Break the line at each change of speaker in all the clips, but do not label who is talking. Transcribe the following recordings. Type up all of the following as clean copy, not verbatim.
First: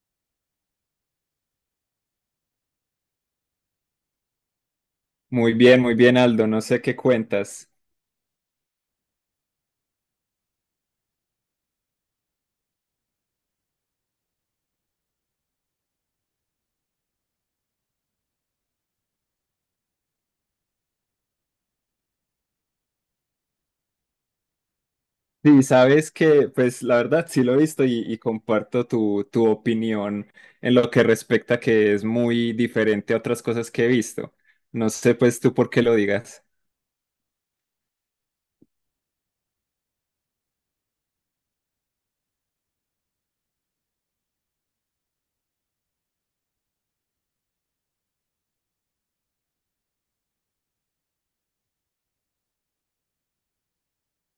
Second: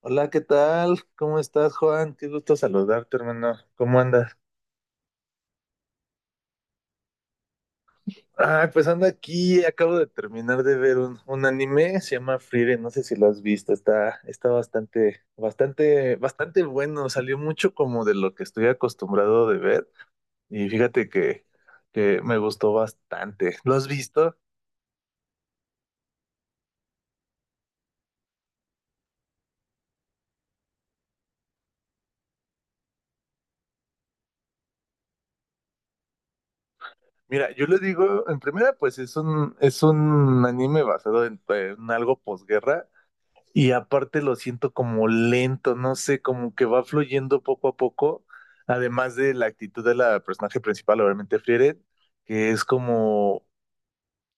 Hola, ¿qué tal? ¿Cómo estás, Juan? Qué gusto saludarte, hermano. ¿Cómo andas?
Muy bien, Aldo. No sé qué cuentas.
Ah, pues ando aquí, acabo de terminar de ver un anime, se llama Frieren, no sé si lo has visto, está bastante, bastante, bastante bueno, salió mucho como de lo que estoy acostumbrado de ver y fíjate que me gustó bastante. ¿Lo has visto?
Sí, sabes que, pues la verdad sí lo he visto y comparto tu opinión en lo que respecta que es muy diferente a otras cosas que he visto. No sé, pues tú por qué lo digas.
Mira, yo le digo, en primera, pues es un anime basado en algo posguerra. Y aparte lo siento como lento, no sé, como que va fluyendo poco a poco, además de la actitud de la personaje principal, obviamente Frieren, que es como,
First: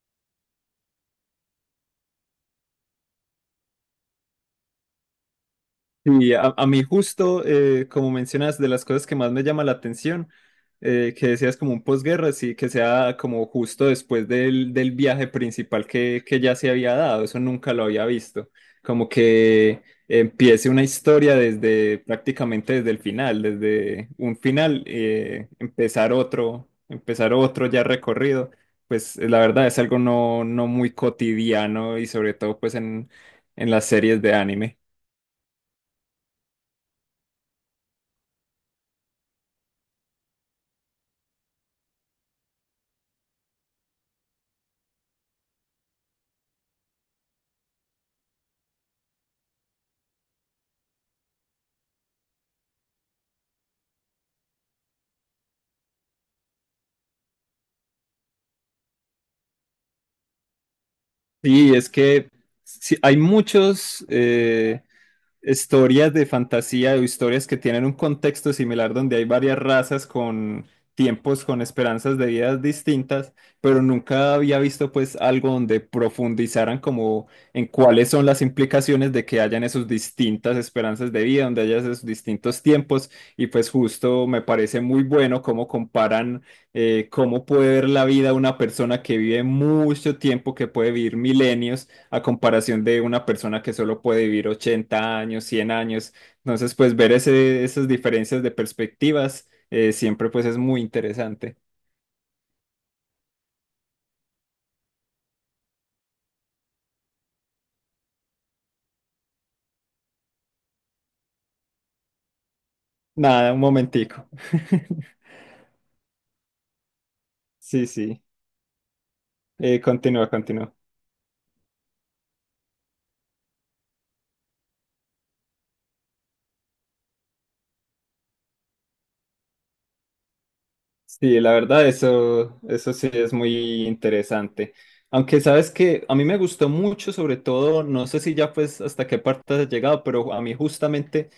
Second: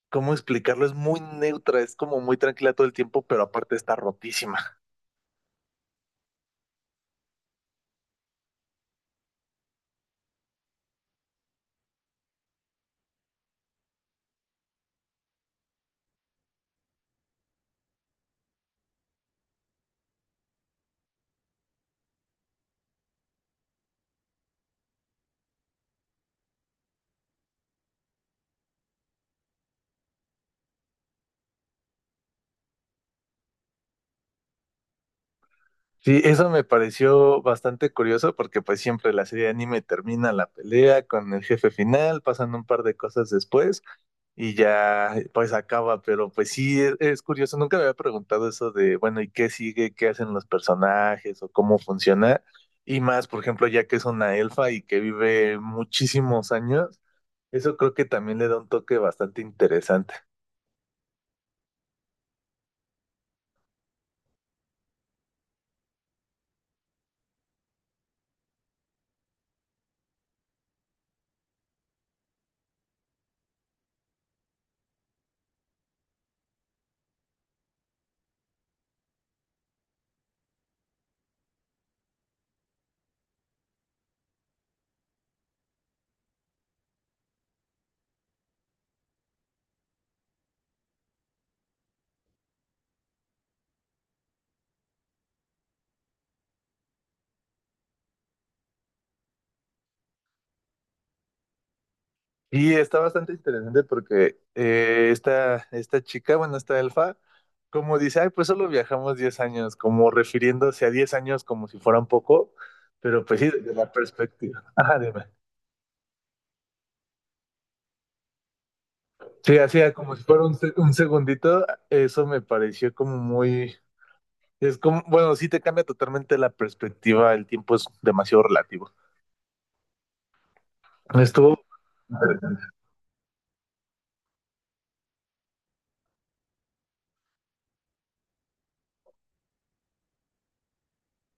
¿cómo explicarlo? Es muy neutra, es como muy tranquila todo el tiempo, pero aparte está rotísima.
Y a mí justo, como mencionas, de las cosas que más me llama la atención, que decías como un posguerra, sí, que sea como justo después del viaje principal que ya se había dado, eso nunca lo había visto, como que empiece una historia desde prácticamente desde el final, desde un final, empezar otro, ya recorrido, pues la verdad es algo no muy cotidiano y sobre todo pues en, las series de anime.
Sí, eso me pareció bastante curioso porque pues siempre la serie de anime termina la pelea con el jefe final, pasan un par de cosas después y ya pues acaba, pero pues sí, es curioso, nunca me había preguntado eso de, bueno, ¿y qué sigue? ¿Qué hacen los personajes o cómo funciona? Y más, por ejemplo, ya que es una elfa y que vive muchísimos años, eso creo que también le da un toque bastante interesante.
Sí, es que sí, hay muchos historias de fantasía o historias que tienen un contexto similar donde hay varias razas con tiempos, con esperanzas de vidas distintas, pero nunca había visto pues algo donde profundizaran como en cuáles son las implicaciones de que hayan esas distintas esperanzas de vida, donde haya esos distintos tiempos y pues justo me parece muy bueno cómo comparan cómo puede ver la vida una persona que vive mucho tiempo, que puede vivir milenios a comparación de una persona que solo puede vivir 80 años, 100 años. Entonces, pues ver esas diferencias de perspectivas siempre pues es muy interesante.
Y está bastante interesante porque esta chica, bueno, esta elfa, como dice, ay, pues solo viajamos 10 años, como refiriéndose a 10 años como si fueran poco, pero pues sí,
Nada, un
desde la
momentico.
perspectiva. Ajá, dime.
Sí, sí.
Sí, hacía como si
Continúa,
fuera un, se-
continúa.
un segundito, eso me pareció como muy... Es como, bueno, sí te cambia totalmente la perspectiva, el tiempo es demasiado relativo.
Sí, la
Estuvo
verdad, eso,
interesante.
eso sí es muy interesante. Aunque sabes que a mí me gustó mucho, sobre todo, no sé si ya pues hasta qué parte has llegado, pero a mí justamente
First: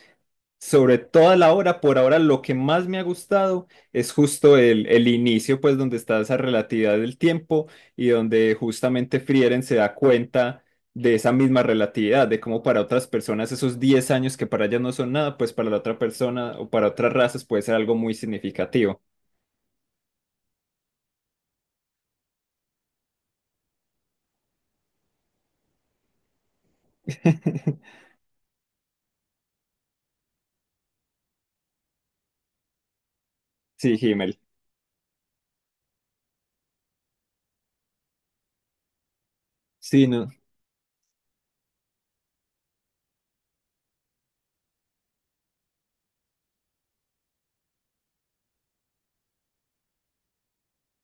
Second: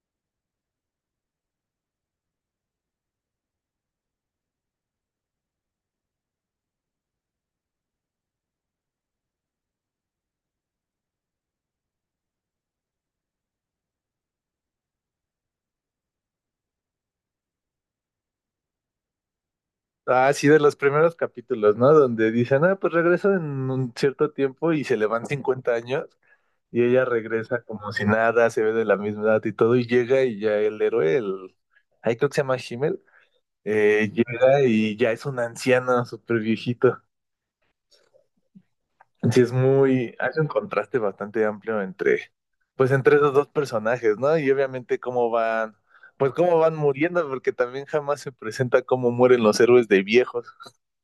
sobre toda la obra, por ahora lo que más me ha gustado es justo el inicio, pues donde está esa relatividad del tiempo y donde justamente Frieren se da cuenta de esa misma relatividad, de cómo para otras personas esos 10 años que para ellas no son nada, pues para la otra persona o para otras razas puede ser algo muy significativo.
Ah, sí, de los primeros capítulos, ¿no? Donde dicen, ah, pues regresa en un cierto tiempo y se le van 50 años y ella regresa como si nada, se ve de la misma edad y todo, y llega y ya el héroe, el... ahí creo que se llama Himmel,
Sí, Himmel.
llega y ya es un anciano súper viejito. Sí, es
Sí,
muy,
no.
hace un contraste bastante amplio entre, pues entre esos dos personajes, ¿no? Y obviamente cómo van, pues cómo van muriendo, porque también jamás se presenta cómo mueren los héroes de viejos.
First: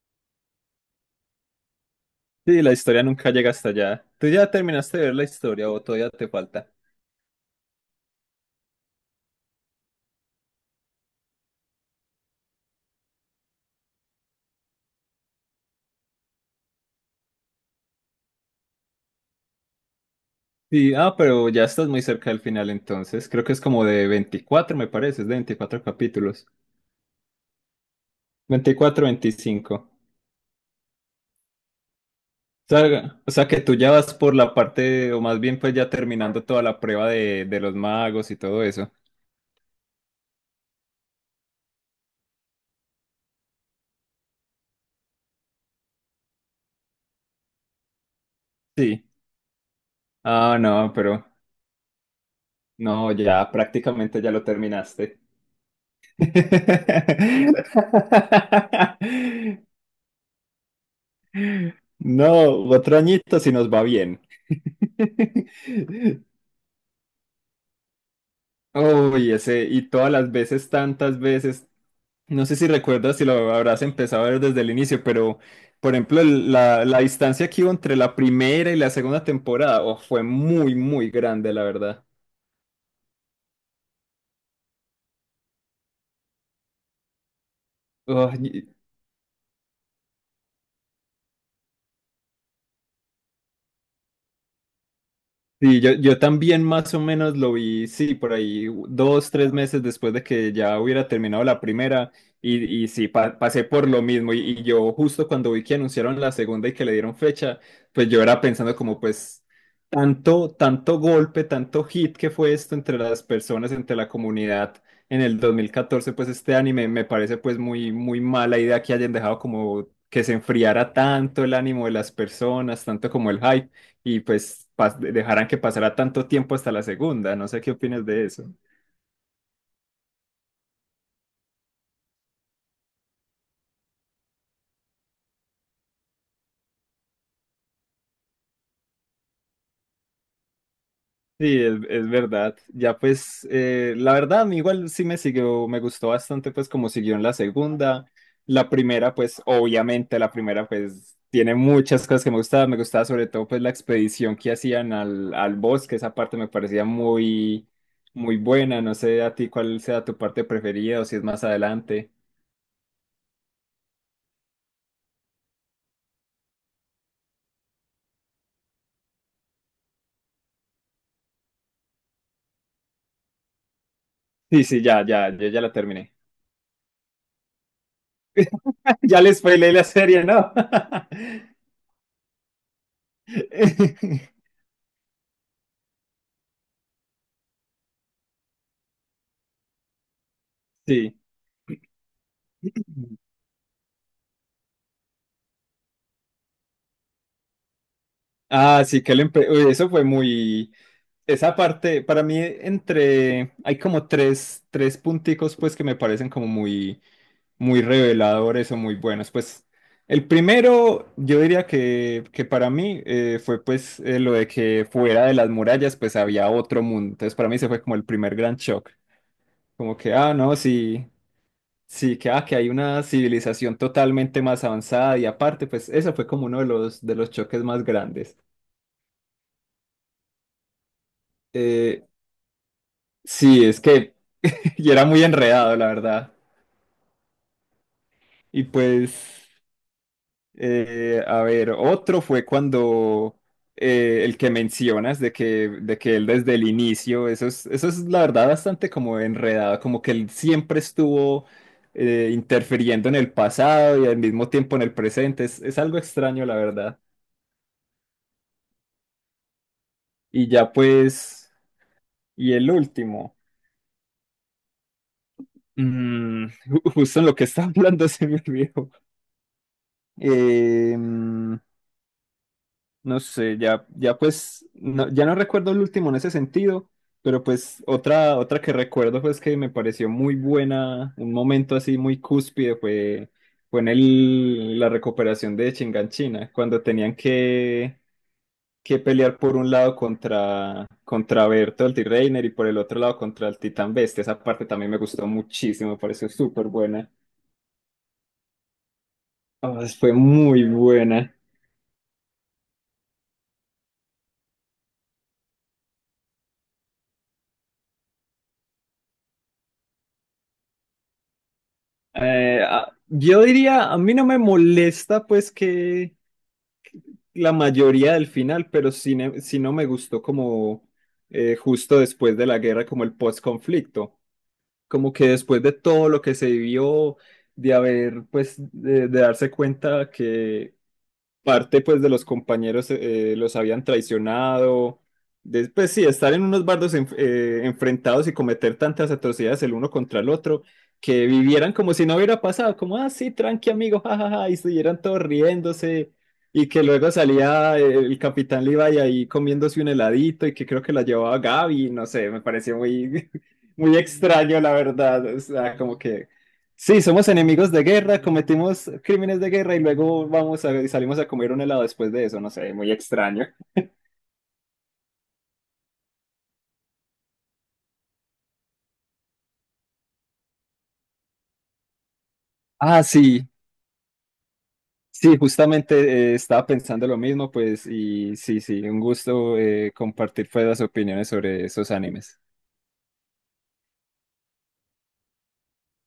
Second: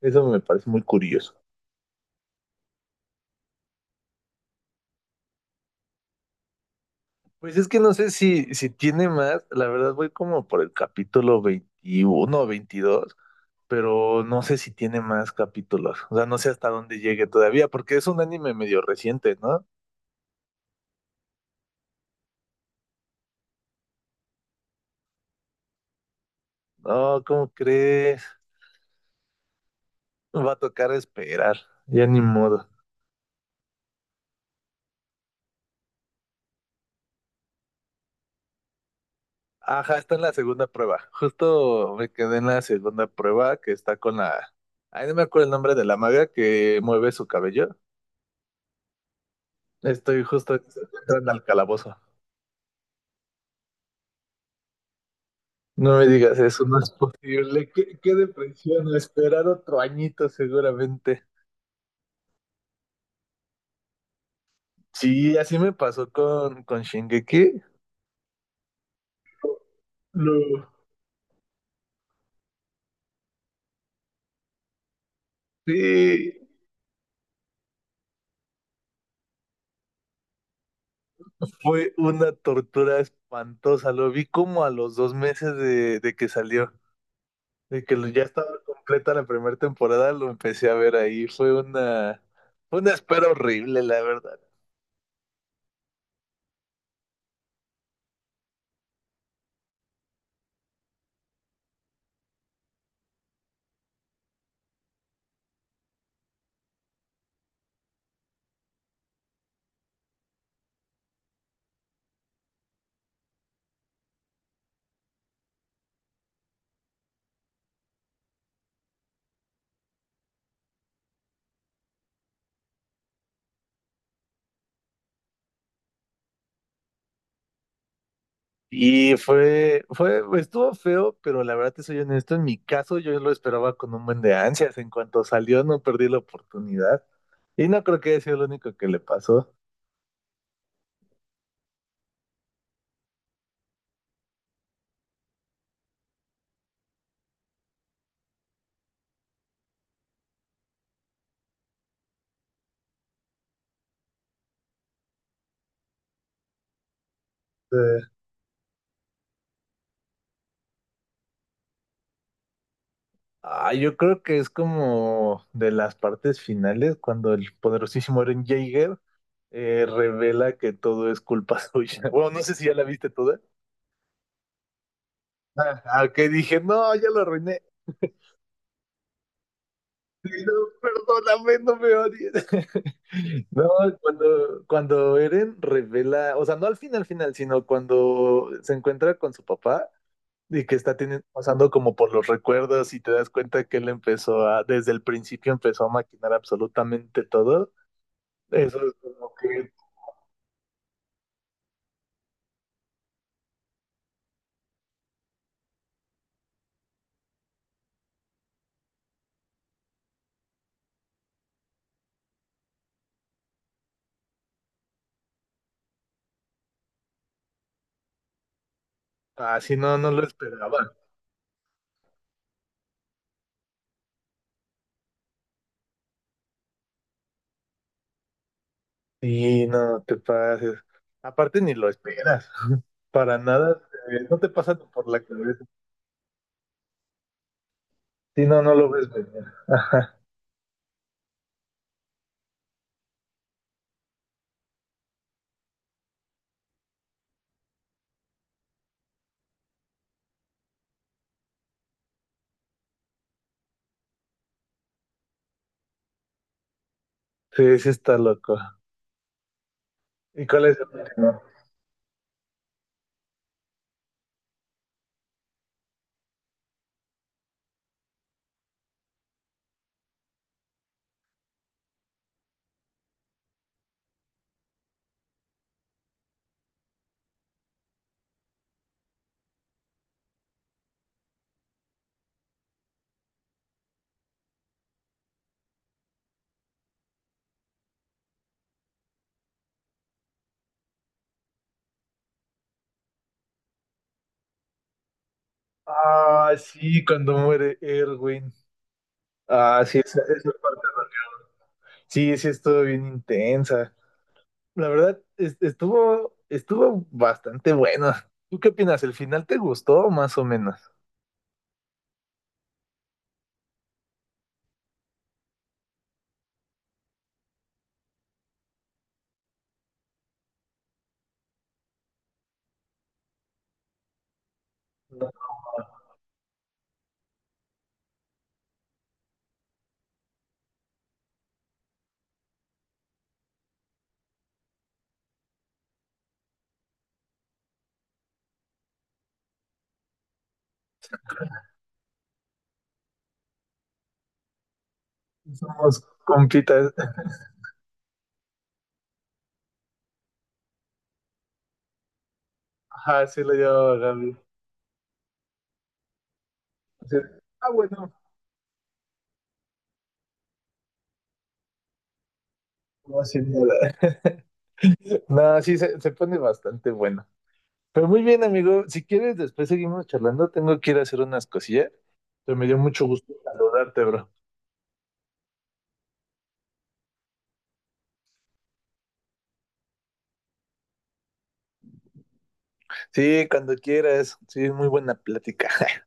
Eso me parece muy curioso.
Sí, la historia nunca llega hasta allá. ¿Tú ya terminaste de ver la historia o todavía te falta?
Pues es que no sé si tiene más, la verdad voy como por el capítulo 21 o 22, pero no sé si tiene más capítulos, o sea, no sé hasta dónde llegue todavía, porque es un anime medio reciente, ¿no?
Sí, ah, pero ya estás muy cerca del final entonces. Creo que es como de 24, me parece, es de 24 capítulos.
No, ¿cómo crees?
24, 25.
Va a tocar esperar, ya ni modo.
O sea, que tú ya vas por la parte, o más bien pues ya terminando toda la prueba de los magos y todo eso.
Ajá, está en la segunda prueba. Justo me quedé en la segunda prueba que está con la... Ay, no me acuerdo el nombre de la maga que mueve su cabello.
Sí.
Estoy justo
Ah, no, pero
entrando al calabozo.
no, ya prácticamente ya lo terminaste.
No me digas eso, no es posible. Qué depresión, a esperar otro añito seguramente.
No, otro añito si nos va bien.
Sí, así me pasó con Shingeki.
Uy, ese, y todas las
No.
veces, tantas veces. No sé si recuerdas si lo habrás empezado a ver desde el inicio, pero por ejemplo,
Sí,
la distancia que hubo entre la primera y la segunda temporada, oh, fue muy, muy grande, la
fue
verdad.
una tortura espantosa. Lo vi como a los 2 meses de que salió. De que ya
Oh,
estaba completa la primera temporada, lo empecé a ver ahí. Fue una espera horrible, la verdad.
sí, yo también más o menos lo vi, sí, por ahí dos, tres meses después de que ya hubiera terminado la primera y, sí, pasé por lo mismo y yo justo cuando vi que anunciaron la segunda y que le dieron fecha, pues yo era pensando como pues tanto, tanto golpe, tanto hit que fue esto entre las personas, entre la comunidad en el 2014 pues este anime me parece pues muy, muy mala idea que hayan dejado como que se enfriara tanto el ánimo de las personas, tanto como el hype y pues dejaran que pasara tanto tiempo hasta la segunda. No sé qué opinas de eso.
Y estuvo feo, pero la verdad te soy honesto, en mi caso yo lo esperaba con un buen de ansias. En cuanto salió, no perdí la oportunidad. Y no creo que haya sido lo único que le pasó.
Sí, es verdad. Ya pues, la verdad, a mí igual sí me siguió, me gustó bastante pues como siguió en la segunda. La primera, pues obviamente la primera pues tiene muchas cosas que me gustaban. Me gustaba sobre todo pues la expedición que hacían al bosque. Esa parte me parecía muy,
Eh,
muy buena. No sé a ti cuál sea tu parte preferida o si es más adelante.
ah, yo creo que es como de las partes finales, cuando el poderosísimo Eren Jaeger revela que todo es culpa suya. Bueno, no sé si ya la viste toda.
Sí, sí, ya, ya, yo ya la
Ah, ah,
terminé.
que dije, no, ya lo arruiné.
Ya les spoilé la serie,
Sí, no,
¿no?
perdóname, no me odies. No, cuando Eren revela, o sea, no al final, final, sino cuando se encuentra con su papá y que está
Sí.
pasando como por los recuerdos y te das cuenta que él desde el principio empezó a maquinar absolutamente todo. Eso
Ah,
es
sí, que le
como
uy,
que
eso fue muy... Esa parte, para mí, entre... Hay como tres punticos, pues, que me parecen como muy, muy reveladores o muy buenos. Pues, el primero, yo diría que para mí fue, pues, lo de que fuera de las murallas, pues, había otro mundo. Entonces, para mí, se fue como el primer gran shock.
así
Como
no, no
que,
lo
ah, no,
esperaba.
sí. Sí, que, ah, que hay una civilización totalmente más avanzada y aparte, pues eso fue como uno de los choques más grandes.
Y no te pases. Aparte ni lo
Eh,
esperas. Para
sí,
nada,
es que
no te pasa
y era
por la
muy
cabeza.
enredado, la verdad.
Sí, no,
Y
no lo ves
pues,
venir. Ajá.
a ver, otro fue cuando el que mencionas de que él desde el inicio, eso es la verdad bastante como enredado, como que él siempre estuvo interfiriendo en el pasado y al mismo tiempo en el presente. Es algo extraño, la verdad.
Sí, sí está loco. ¿Y
Y
cuál
ya
es el
pues...
último?
Y el último, justo en lo que estaba hablando se me olvidó. Eh, mm, no sé, ya, ya pues, ya no recuerdo el último en ese sentido, pero pues otra que recuerdo pues que me pareció muy buena, un momento así muy cúspide fue en la recuperación de Chinganchina, cuando tenían que pelear por un lado contra Berto el reiner y por el otro lado contra el Titán Bestia. Esa parte también me gustó muchísimo, me pareció
Ah,
súper
sí,
buena.
cuando muere Erwin. Ah,
Ah,
sí,
fue
esa
muy
parte.
buena.
Sí, sí, estuvo bien intensa. La verdad, estuvo bastante bueno. ¿Tú qué opinas? ¿El final te gustó más o menos?
Ah, yo diría, a mí no me molesta pues que la mayoría del final, pero sí, sí no me gustó como justo después de la guerra, como el post-conflicto, como que
No,
después de todo lo que se vivió, de haber pues, de darse cuenta que parte pues de los compañeros los habían traicionado. Después sí, estar en unos bardos enfrentados y cometer tantas atrocidades el uno contra el otro, que vivieran como si no hubiera pasado, como, ah, sí, tranqui amigo, jajaja, y estuvieran todos
somos
riéndose, y que
compitas.
luego salía el capitán Levi ahí comiéndose un heladito y que creo que la llevaba Gaby, no sé, me pareció
Ajá,
muy,
sí lo llevaba
muy
Gaby.
extraño, la verdad, o sea, como que... Sí,
Sí.
somos
Ah,
enemigos de
bueno.
guerra, cometimos crímenes de guerra y luego y salimos a comer un helado después de eso, no sé, muy
No, sí,
extraño.
nada. No, sí, se pone bastante bueno. Pero muy bien, amigo. Si quieres, después seguimos charlando. Tengo que ir a hacer unas cosillas. Pero me dio
Ah,
mucho gusto
sí,
saludarte, bro.
sí, justamente estaba pensando lo mismo, pues, y sí, sí, un gusto compartir pues, las opiniones sobre esos animes.
Sí, cuando quieras. Sí, muy buena plática.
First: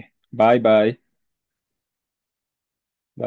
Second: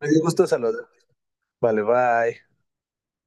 Me dio gusto
bye,
saludarte.
bye,
Vale, bye.
bye.